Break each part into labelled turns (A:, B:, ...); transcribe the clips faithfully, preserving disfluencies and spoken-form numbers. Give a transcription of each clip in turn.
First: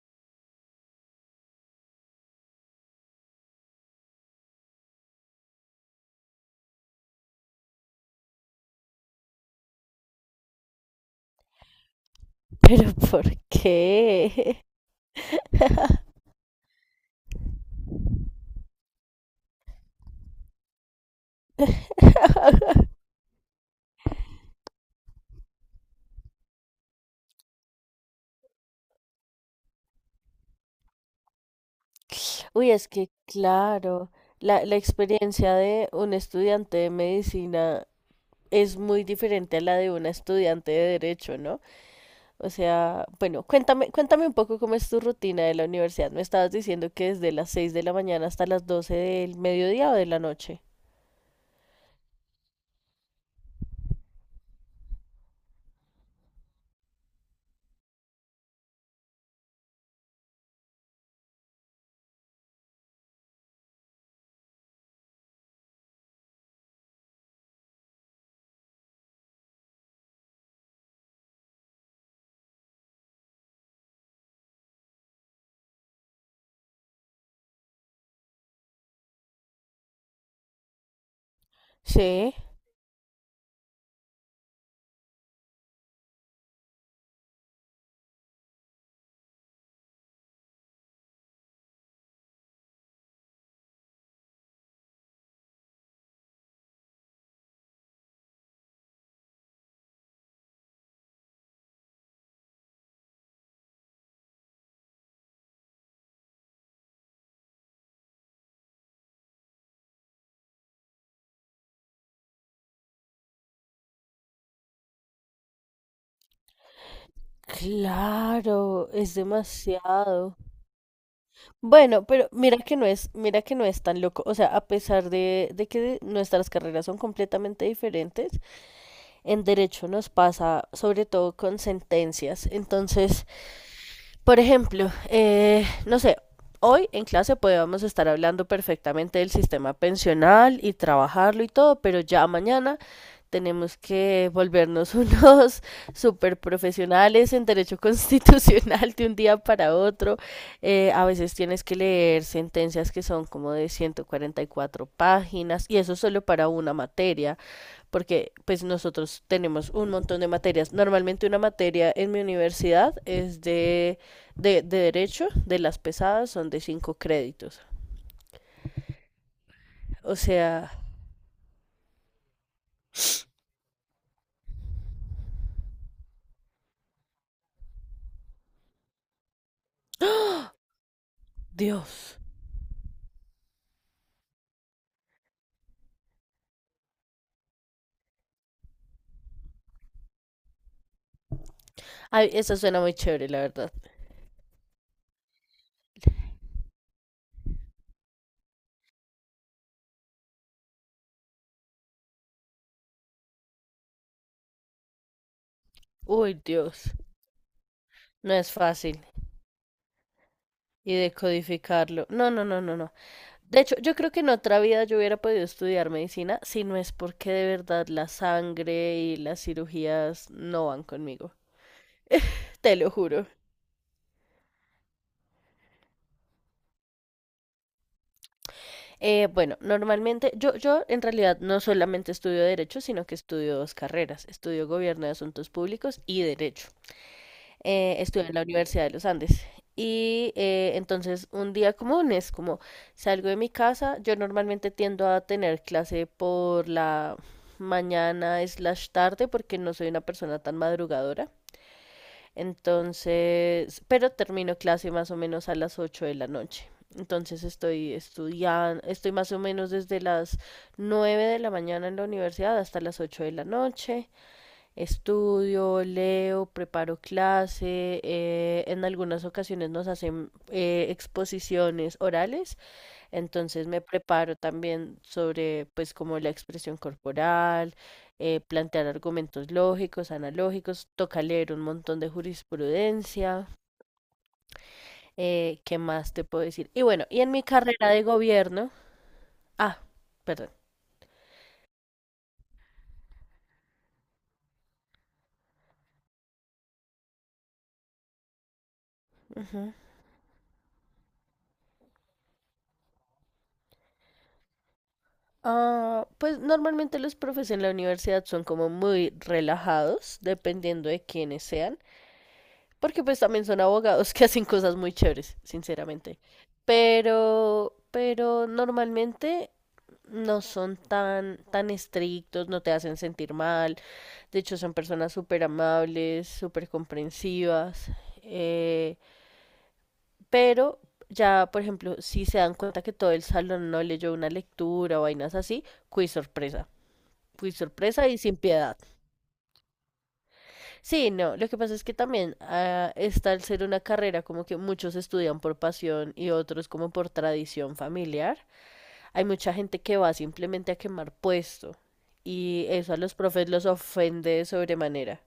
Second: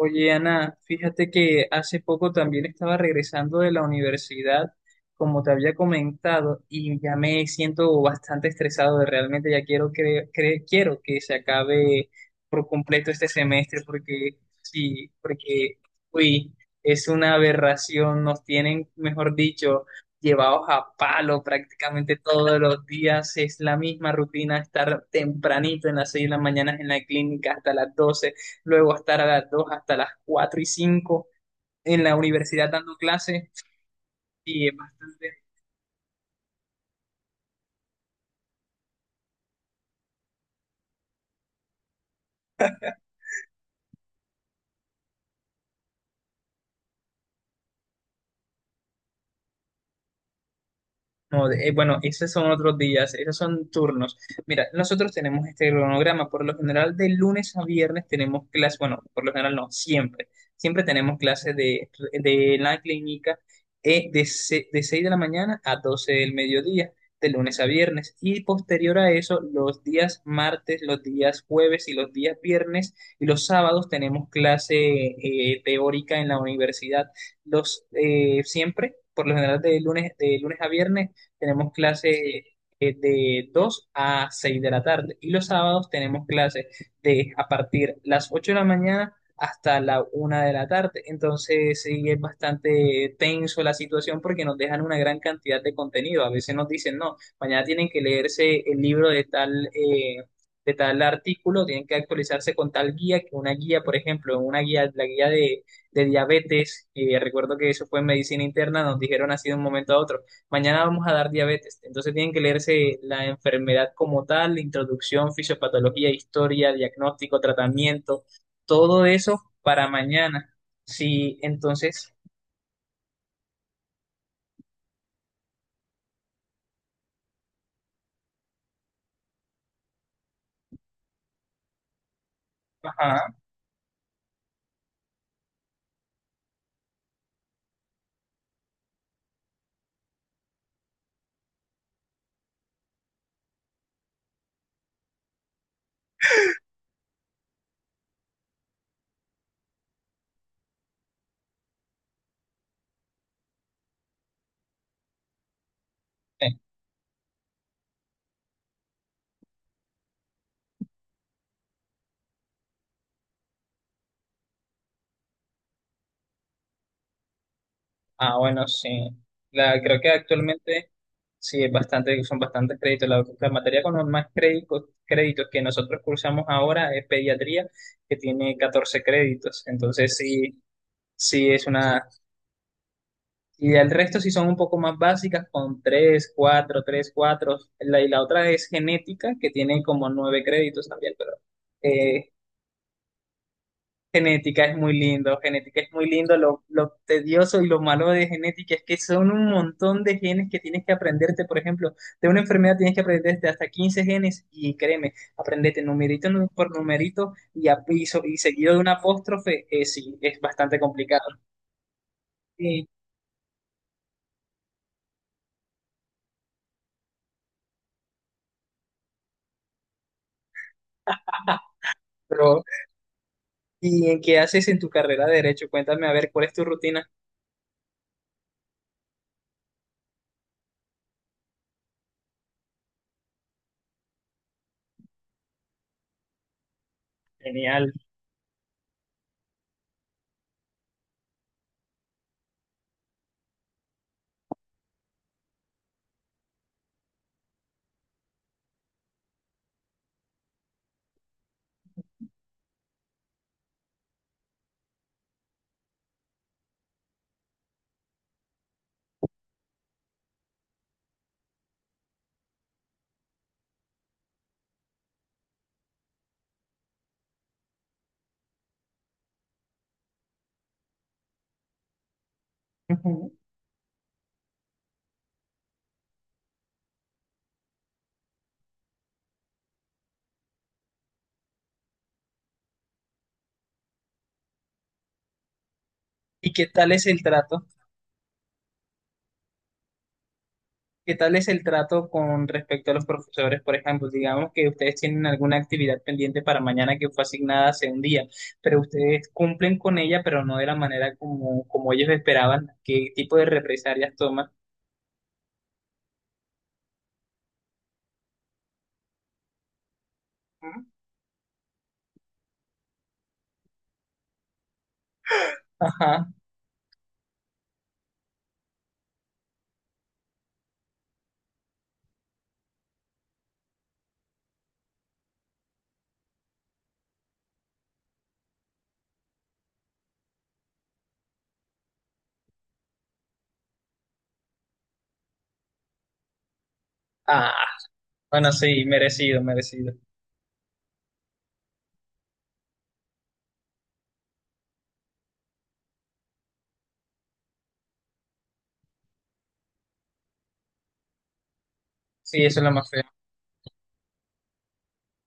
A: Oye, Ana, fíjate que hace poco también estaba regresando de la universidad, como te había comentado, y ya me siento bastante estresado de realmente ya quiero que, cre- quiero que se acabe por
B: ¿Pero
A: completo
B: por
A: este semestre porque
B: qué?
A: sí, porque uy, es una aberración, nos tienen, mejor dicho, llevados a palo prácticamente todos los días, es la misma rutina, estar tempranito en las seis de la mañana en la clínica hasta las doce, luego estar a las dos hasta las cuatro y cinco en la universidad
B: Uy, es
A: dando
B: que
A: clases
B: claro, la,
A: y
B: la
A: es bastante.
B: experiencia de un estudiante de medicina es muy diferente a la de una estudiante de derecho, ¿no? O sea, bueno, cuéntame, cuéntame un poco cómo es tu rutina de la universidad. Me estabas diciendo que desde las seis de la mañana hasta las doce del mediodía o de la noche.
A: No, de- eh, bueno, esos son otros días, esos son turnos. Mira, nosotros tenemos este cronograma. Por lo general, de lunes a viernes tenemos clases, bueno, por lo general no, siempre. Siempre tenemos clases de, de la clínica, eh, de, se- de seis de la mañana a doce del mediodía, de lunes a viernes. Y posterior a eso, los días martes, los días jueves y los días viernes y los sábados tenemos clase eh, teórica en la universidad. Los eh, siempre, por lo general de lunes, de lunes a viernes, tenemos
B: Sí,
A: clase eh, de dos a seis de la tarde y los sábados tenemos clases de a partir las ocho de la mañana hasta la una de la tarde. Entonces sí es bastante tenso la situación porque nos dejan una gran cantidad de contenido. A veces nos dicen, no, mañana tienen que leerse el libro de tal... eh, de tal artículo, tienen que actualizarse con tal guía, que una guía, por ejemplo, una guía, la guía de, de diabetes, eh, recuerdo que eso fue en medicina interna, nos dijeron así de un momento a otro, mañana vamos a dar diabetes. Entonces tienen que leerse la enfermedad como tal, introducción, fisiopatología, historia, diagnóstico, tratamiento,
B: claro,
A: todo
B: es
A: eso para
B: demasiado.
A: mañana. Sí,
B: Bueno,
A: entonces,
B: pero mira que no es, mira que no es tan loco. O sea, a pesar de, de que nuestras carreras son completamente diferentes, en derecho nos pasa sobre todo con sentencias. Entonces,
A: ajá.
B: por ejemplo, eh, no sé, hoy en clase podemos estar hablando perfectamente del sistema pensional y trabajarlo y todo, pero ya mañana tenemos que volvernos unos super profesionales en derecho constitucional de un día para otro. Eh, a veces tienes que leer sentencias que son como de ciento cuarenta y cuatro páginas y eso solo para
A: eh,
B: una materia porque pues nosotros tenemos un montón de materias. Normalmente una materia en mi universidad es de, de, de derecho, de las pesadas son de cinco créditos.
A: Ah, bueno, sí. La, creo que
B: O sea,
A: actualmente sí es bastante, son bastantes créditos. La, la materia con los más créditos, créditos que nosotros cursamos ahora es pediatría, que tiene catorce créditos. Entonces sí, sí es una.
B: Dios.
A: Y el resto sí son un poco más básicas con tres cuatro tres cuatro. La, y la otra es genética, que tiene como nueve créditos también, pero
B: Ay,
A: eh,
B: esa suena muy chévere, la verdad.
A: genética es muy lindo, genética es muy lindo. Lo, lo tedioso y lo malo de genética es que son un montón de genes que tienes que aprenderte. Por ejemplo, de una enfermedad tienes que aprenderte hasta quince genes y créeme, aprendete numerito
B: Uy,
A: nu- por
B: Dios.
A: numerito y, a- y, so-
B: No
A: y
B: es
A: seguido de un
B: fácil.
A: apóstrofe, eh, sí, es bastante
B: Y
A: complicado.
B: decodificarlo. No, no, no, no,
A: Sí.
B: no. De hecho, yo creo que en otra vida yo hubiera podido estudiar medicina si no es porque de verdad la sangre y las cirugías no van conmigo.
A: Pero
B: Te lo juro.
A: ¿y en qué haces en tu carrera de derecho? Cuéntame a ver cuál es tu rutina.
B: Eh, bueno, normalmente yo, yo en realidad no solamente estudio derecho, sino que estudio dos carreras. Estudio gobierno de asuntos públicos y derecho.
A: Genial.
B: Eh, estudio en la Universidad de los Andes. Y eh, entonces un día común es como salgo de mi casa, yo normalmente tiendo a tener clase por la mañana slash tarde porque no soy una persona tan madrugadora. Entonces, pero termino clase más o menos a las ocho de la noche. Entonces estoy estudiando, estoy más o menos desde las nueve de la mañana en la universidad hasta las ocho de la noche. Estudio, leo, preparo clase. Eh, en algunas ocasiones nos hacen eh, exposiciones orales,
A: Ujú.
B: entonces me preparo también sobre, pues, como la expresión corporal, eh, plantear argumentos lógicos, analógicos, toca leer un montón de jurisprudencia, eh, ¿qué más te puedo
A: ¿Y qué
B: decir? Y
A: tal
B: bueno,
A: es
B: y
A: el
B: en mi
A: trato?
B: carrera de gobierno, ah, perdón.
A: ¿Qué tal es el trato con respecto a los profesores? Por ejemplo, digamos que ustedes tienen alguna actividad pendiente para mañana que fue asignada hace un día, pero ustedes
B: Ujú,
A: cumplen con ella, pero no de la manera como, como ellos esperaban. ¿Qué tipo de represalias toman?
B: ah, pues normalmente los profes en la universidad son como muy relajados,
A: Ujú.
B: dependiendo de quiénes sean. Porque pues también son abogados que hacen cosas muy chéveres, sinceramente.
A: Ajá.
B: Pero, pero normalmente no son tan, tan estrictos, no te hacen sentir mal. De hecho, son personas súper amables, súper comprensivas. eh, pero ya, por ejemplo, si se dan cuenta que todo el salón no leyó una lectura o vainas así, quiz sorpresa.
A: Ah,
B: Quiz sorpresa y sin
A: bueno,
B: piedad.
A: sí, merecido, merecido.
B: Sí, no, lo que pasa es que también ah, está al ser una carrera como que muchos estudian por pasión y otros como por tradición familiar. Hay mucha gente que va simplemente a quemar puesto
A: Sí, eso es
B: y
A: lo más
B: eso a
A: feo.
B: los profes los ofende de sobremanera.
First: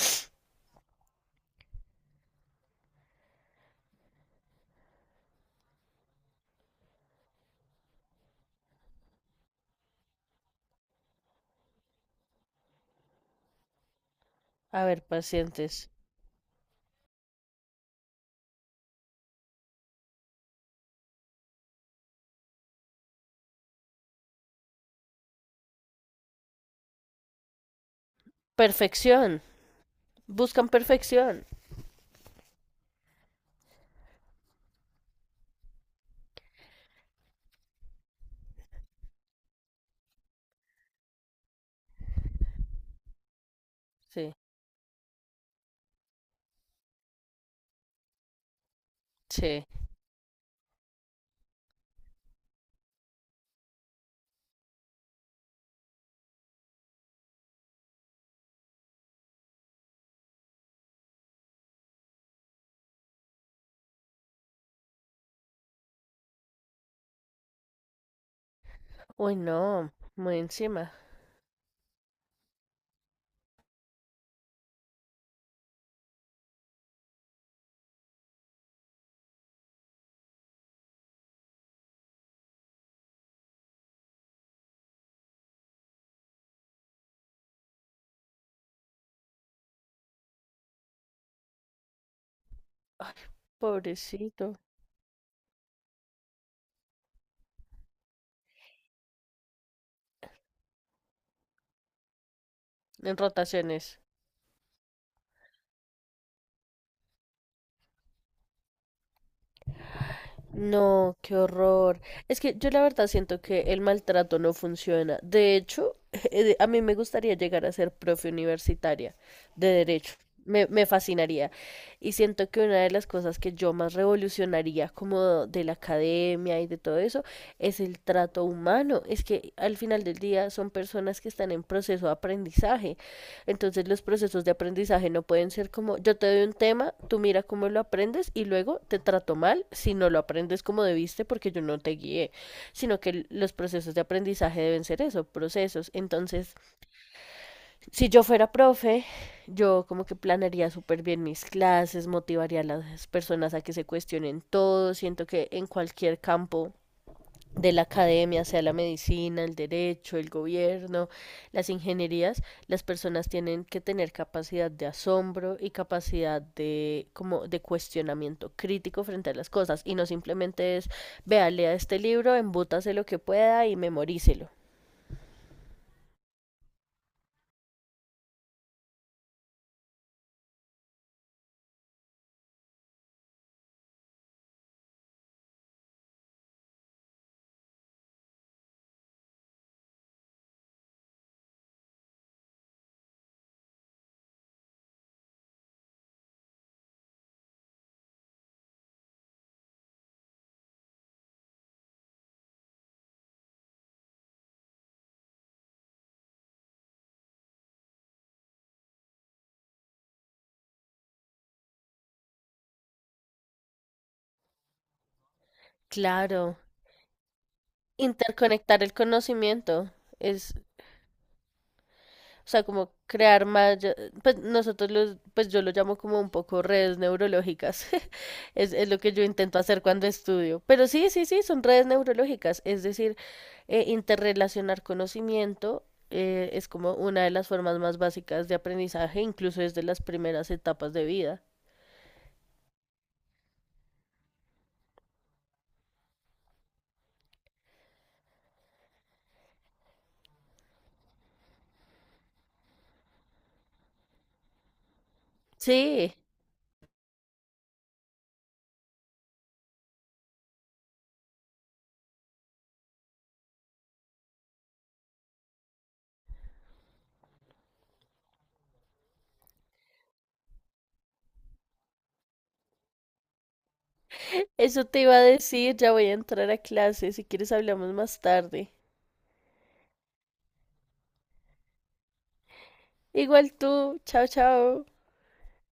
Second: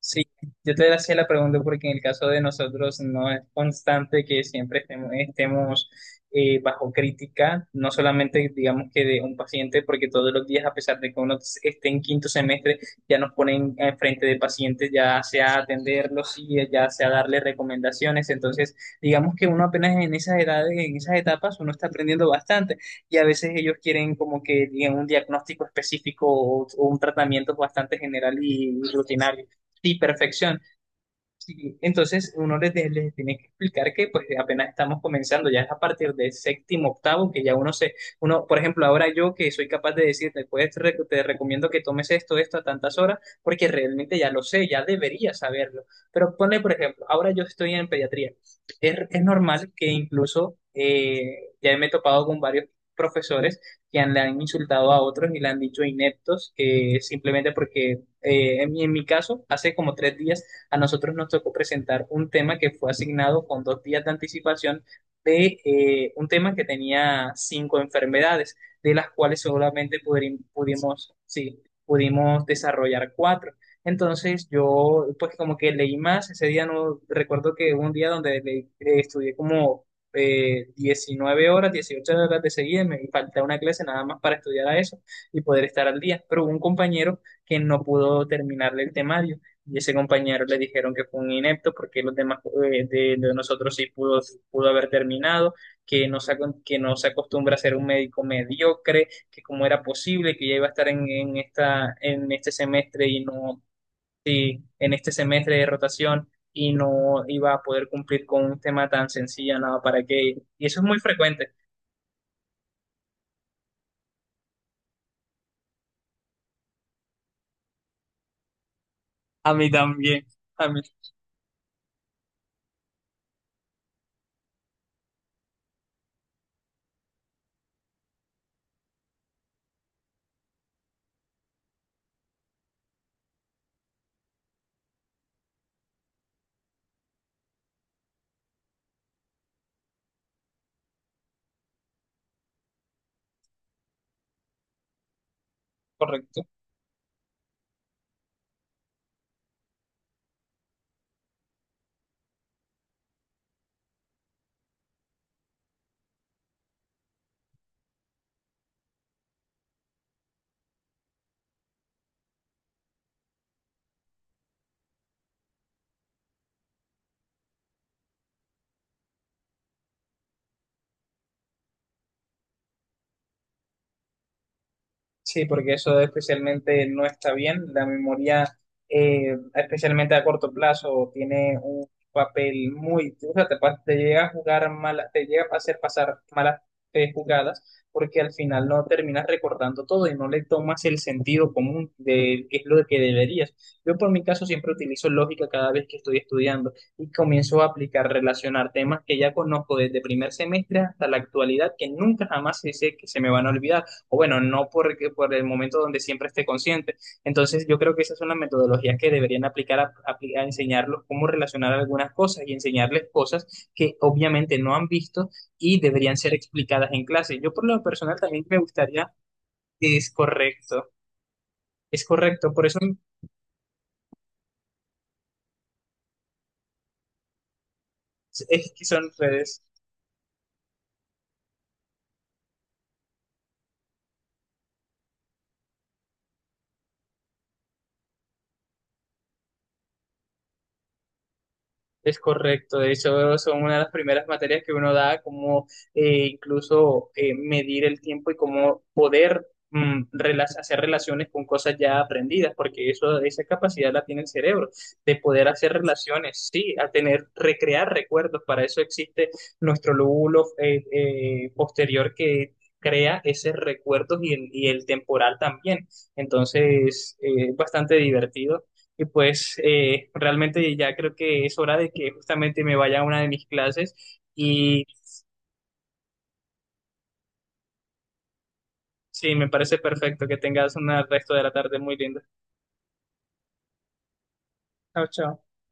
A: Sí, yo te hacía la pregunta porque en el caso de nosotros no es constante que siempre estemos, estemos, eh, bajo crítica, no solamente digamos que de un paciente, porque todos los días, a pesar de que uno esté en quinto semestre, ya nos ponen enfrente de
B: A
A: pacientes,
B: ver,
A: ya sea a
B: pacientes.
A: atenderlos y ya sea a darle recomendaciones. Entonces, digamos que uno apenas en esas edades, en esas etapas, uno está aprendiendo bastante y a veces ellos quieren como que digan un diagnóstico específico o, o un tratamiento bastante general y
B: Perfección.
A: rutinario. Sí, perfección.
B: Buscan perfección.
A: Sí, entonces uno les, de- les tiene que explicar que pues apenas estamos comenzando, ya es a partir del séptimo, octavo, que ya uno se, uno, por ejemplo, ahora yo que soy capaz de decirte, pues te rec- te recomiendo que tomes esto, esto a tantas horas, porque realmente ya
B: Sí,
A: lo sé, ya debería saberlo. Pero ponle, por ejemplo, ahora yo estoy en pediatría. Es, es
B: sí.
A: normal que incluso eh, ya me he topado con varios profesores que han, le han insultado a otros y le han dicho ineptos, que simplemente porque eh, en mi en mi caso, hace como tres días a nosotros nos tocó presentar un tema que fue asignado con dos días de anticipación de eh, un tema que tenía cinco enfermedades, de las
B: Uy,
A: cuales
B: no,
A: solamente pudri-
B: muy encima.
A: pudimos, sí, pudimos desarrollar cuatro. Entonces yo pues como que leí más, ese día no recuerdo que hubo un día donde le- eh, estudié como eh, diecinueve horas, dieciocho horas de seguida, y me faltaba una clase nada más para estudiar a eso y poder estar al día, pero hubo un compañero que no pudo terminarle el temario y ese compañero le dijeron que fue un inepto porque los demás eh,
B: Ay,
A: de, de nosotros sí pudo,
B: pobrecito.
A: pudo haber terminado, que no se, acon- que no se acostumbra a ser un médico mediocre, que cómo era posible que ya iba a estar en, en esta, en este semestre
B: En
A: y no,
B: rotaciones.
A: sí, en este semestre de rotación y no iba a poder cumplir con un tema tan sencillo, nada, para qué. Y eso es muy
B: No, qué
A: frecuente.
B: horror. Es que yo la verdad siento que el maltrato no funciona. De hecho, eh, a mí me gustaría llegar a ser profe universitaria
A: A
B: de
A: mí
B: derecho.
A: también,
B: Me,
A: a mí,
B: me fascinaría. Y siento que una de las cosas que yo más revolucionaría como de la academia y de todo eso es el trato humano. Es que al final del día son personas que están en proceso de aprendizaje, entonces los procesos de aprendizaje no pueden ser como yo te doy un tema, tú mira cómo lo aprendes y luego te trato mal si no lo aprendes como debiste porque yo no te guié, sino que los procesos de aprendizaje deben ser eso, procesos.
A: correcto.
B: Entonces, si yo fuera profe, yo como que planearía súper bien mis clases, motivaría a las personas a que se cuestionen todo, siento que en cualquier campo de la academia, sea la medicina, el derecho, el gobierno, las ingenierías, las personas tienen que tener capacidad de asombro y capacidad de como de cuestionamiento crítico frente a las cosas y no simplemente es vea, lea este libro, embútase lo que pueda y memorícelo.
A: Sí, porque eso especialmente no está bien. La memoria, eh, especialmente a corto plazo, tiene un papel muy... O sea, te, pa- te llega a jugar mala, te llega a hacer pasar malas eh, jugadas porque al final no terminas recordando todo y no le tomas el sentido común de qué es lo que deberías. Yo por mi caso siempre utilizo lógica cada vez que estoy estudiando y comienzo a aplicar, relacionar temas que ya conozco desde primer semestre hasta la actualidad que nunca jamás sé que se me van a olvidar, o bueno, no porque, por el momento donde siempre esté consciente. Entonces, yo creo que esas son las metodologías que deberían aplicar a, apli- a enseñarlos cómo relacionar algunas cosas y enseñarles cosas que obviamente no han visto y deberían ser
B: Claro,
A: explicadas en clase. Yo por lo personal también me
B: interconectar el
A: gustaría,
B: conocimiento
A: es
B: es
A: correcto, es
B: O
A: correcto,
B: sea,
A: por eso
B: como crear más, ya- pues nosotros los, pues yo lo llamo como un poco redes neurológicas.
A: es
B: Es,
A: que
B: es lo
A: son
B: que yo intento
A: redes.
B: hacer cuando estudio. Pero sí, sí, sí, son redes neurológicas. Es decir, eh, interrelacionar conocimiento eh, es como una de las formas más básicas de aprendizaje, incluso desde las primeras etapas de vida.
A: Es correcto, de hecho son una de las primeras materias que uno da, como eh, incluso eh, medir el tiempo y cómo poder mm, rela- hacer relaciones con cosas ya aprendidas, porque eso, esa capacidad la tiene el cerebro, de poder hacer
B: Sí,
A: relaciones, sí, a tener, recrear recuerdos, para eso existe nuestro lóbulo eh, eh, posterior que crea esos recuerdos y el, y el temporal también, entonces eh, es bastante divertido y pues eh, realmente ya creo que es hora de que justamente me vaya a una de mis clases y
B: eso te iba a decir, ya voy a entrar a clase, si quieres hablamos más tarde.
A: sí, me parece perfecto que tengas un resto de la tarde muy linda.
B: Igual tú, chao, chao.
A: Chao, chao.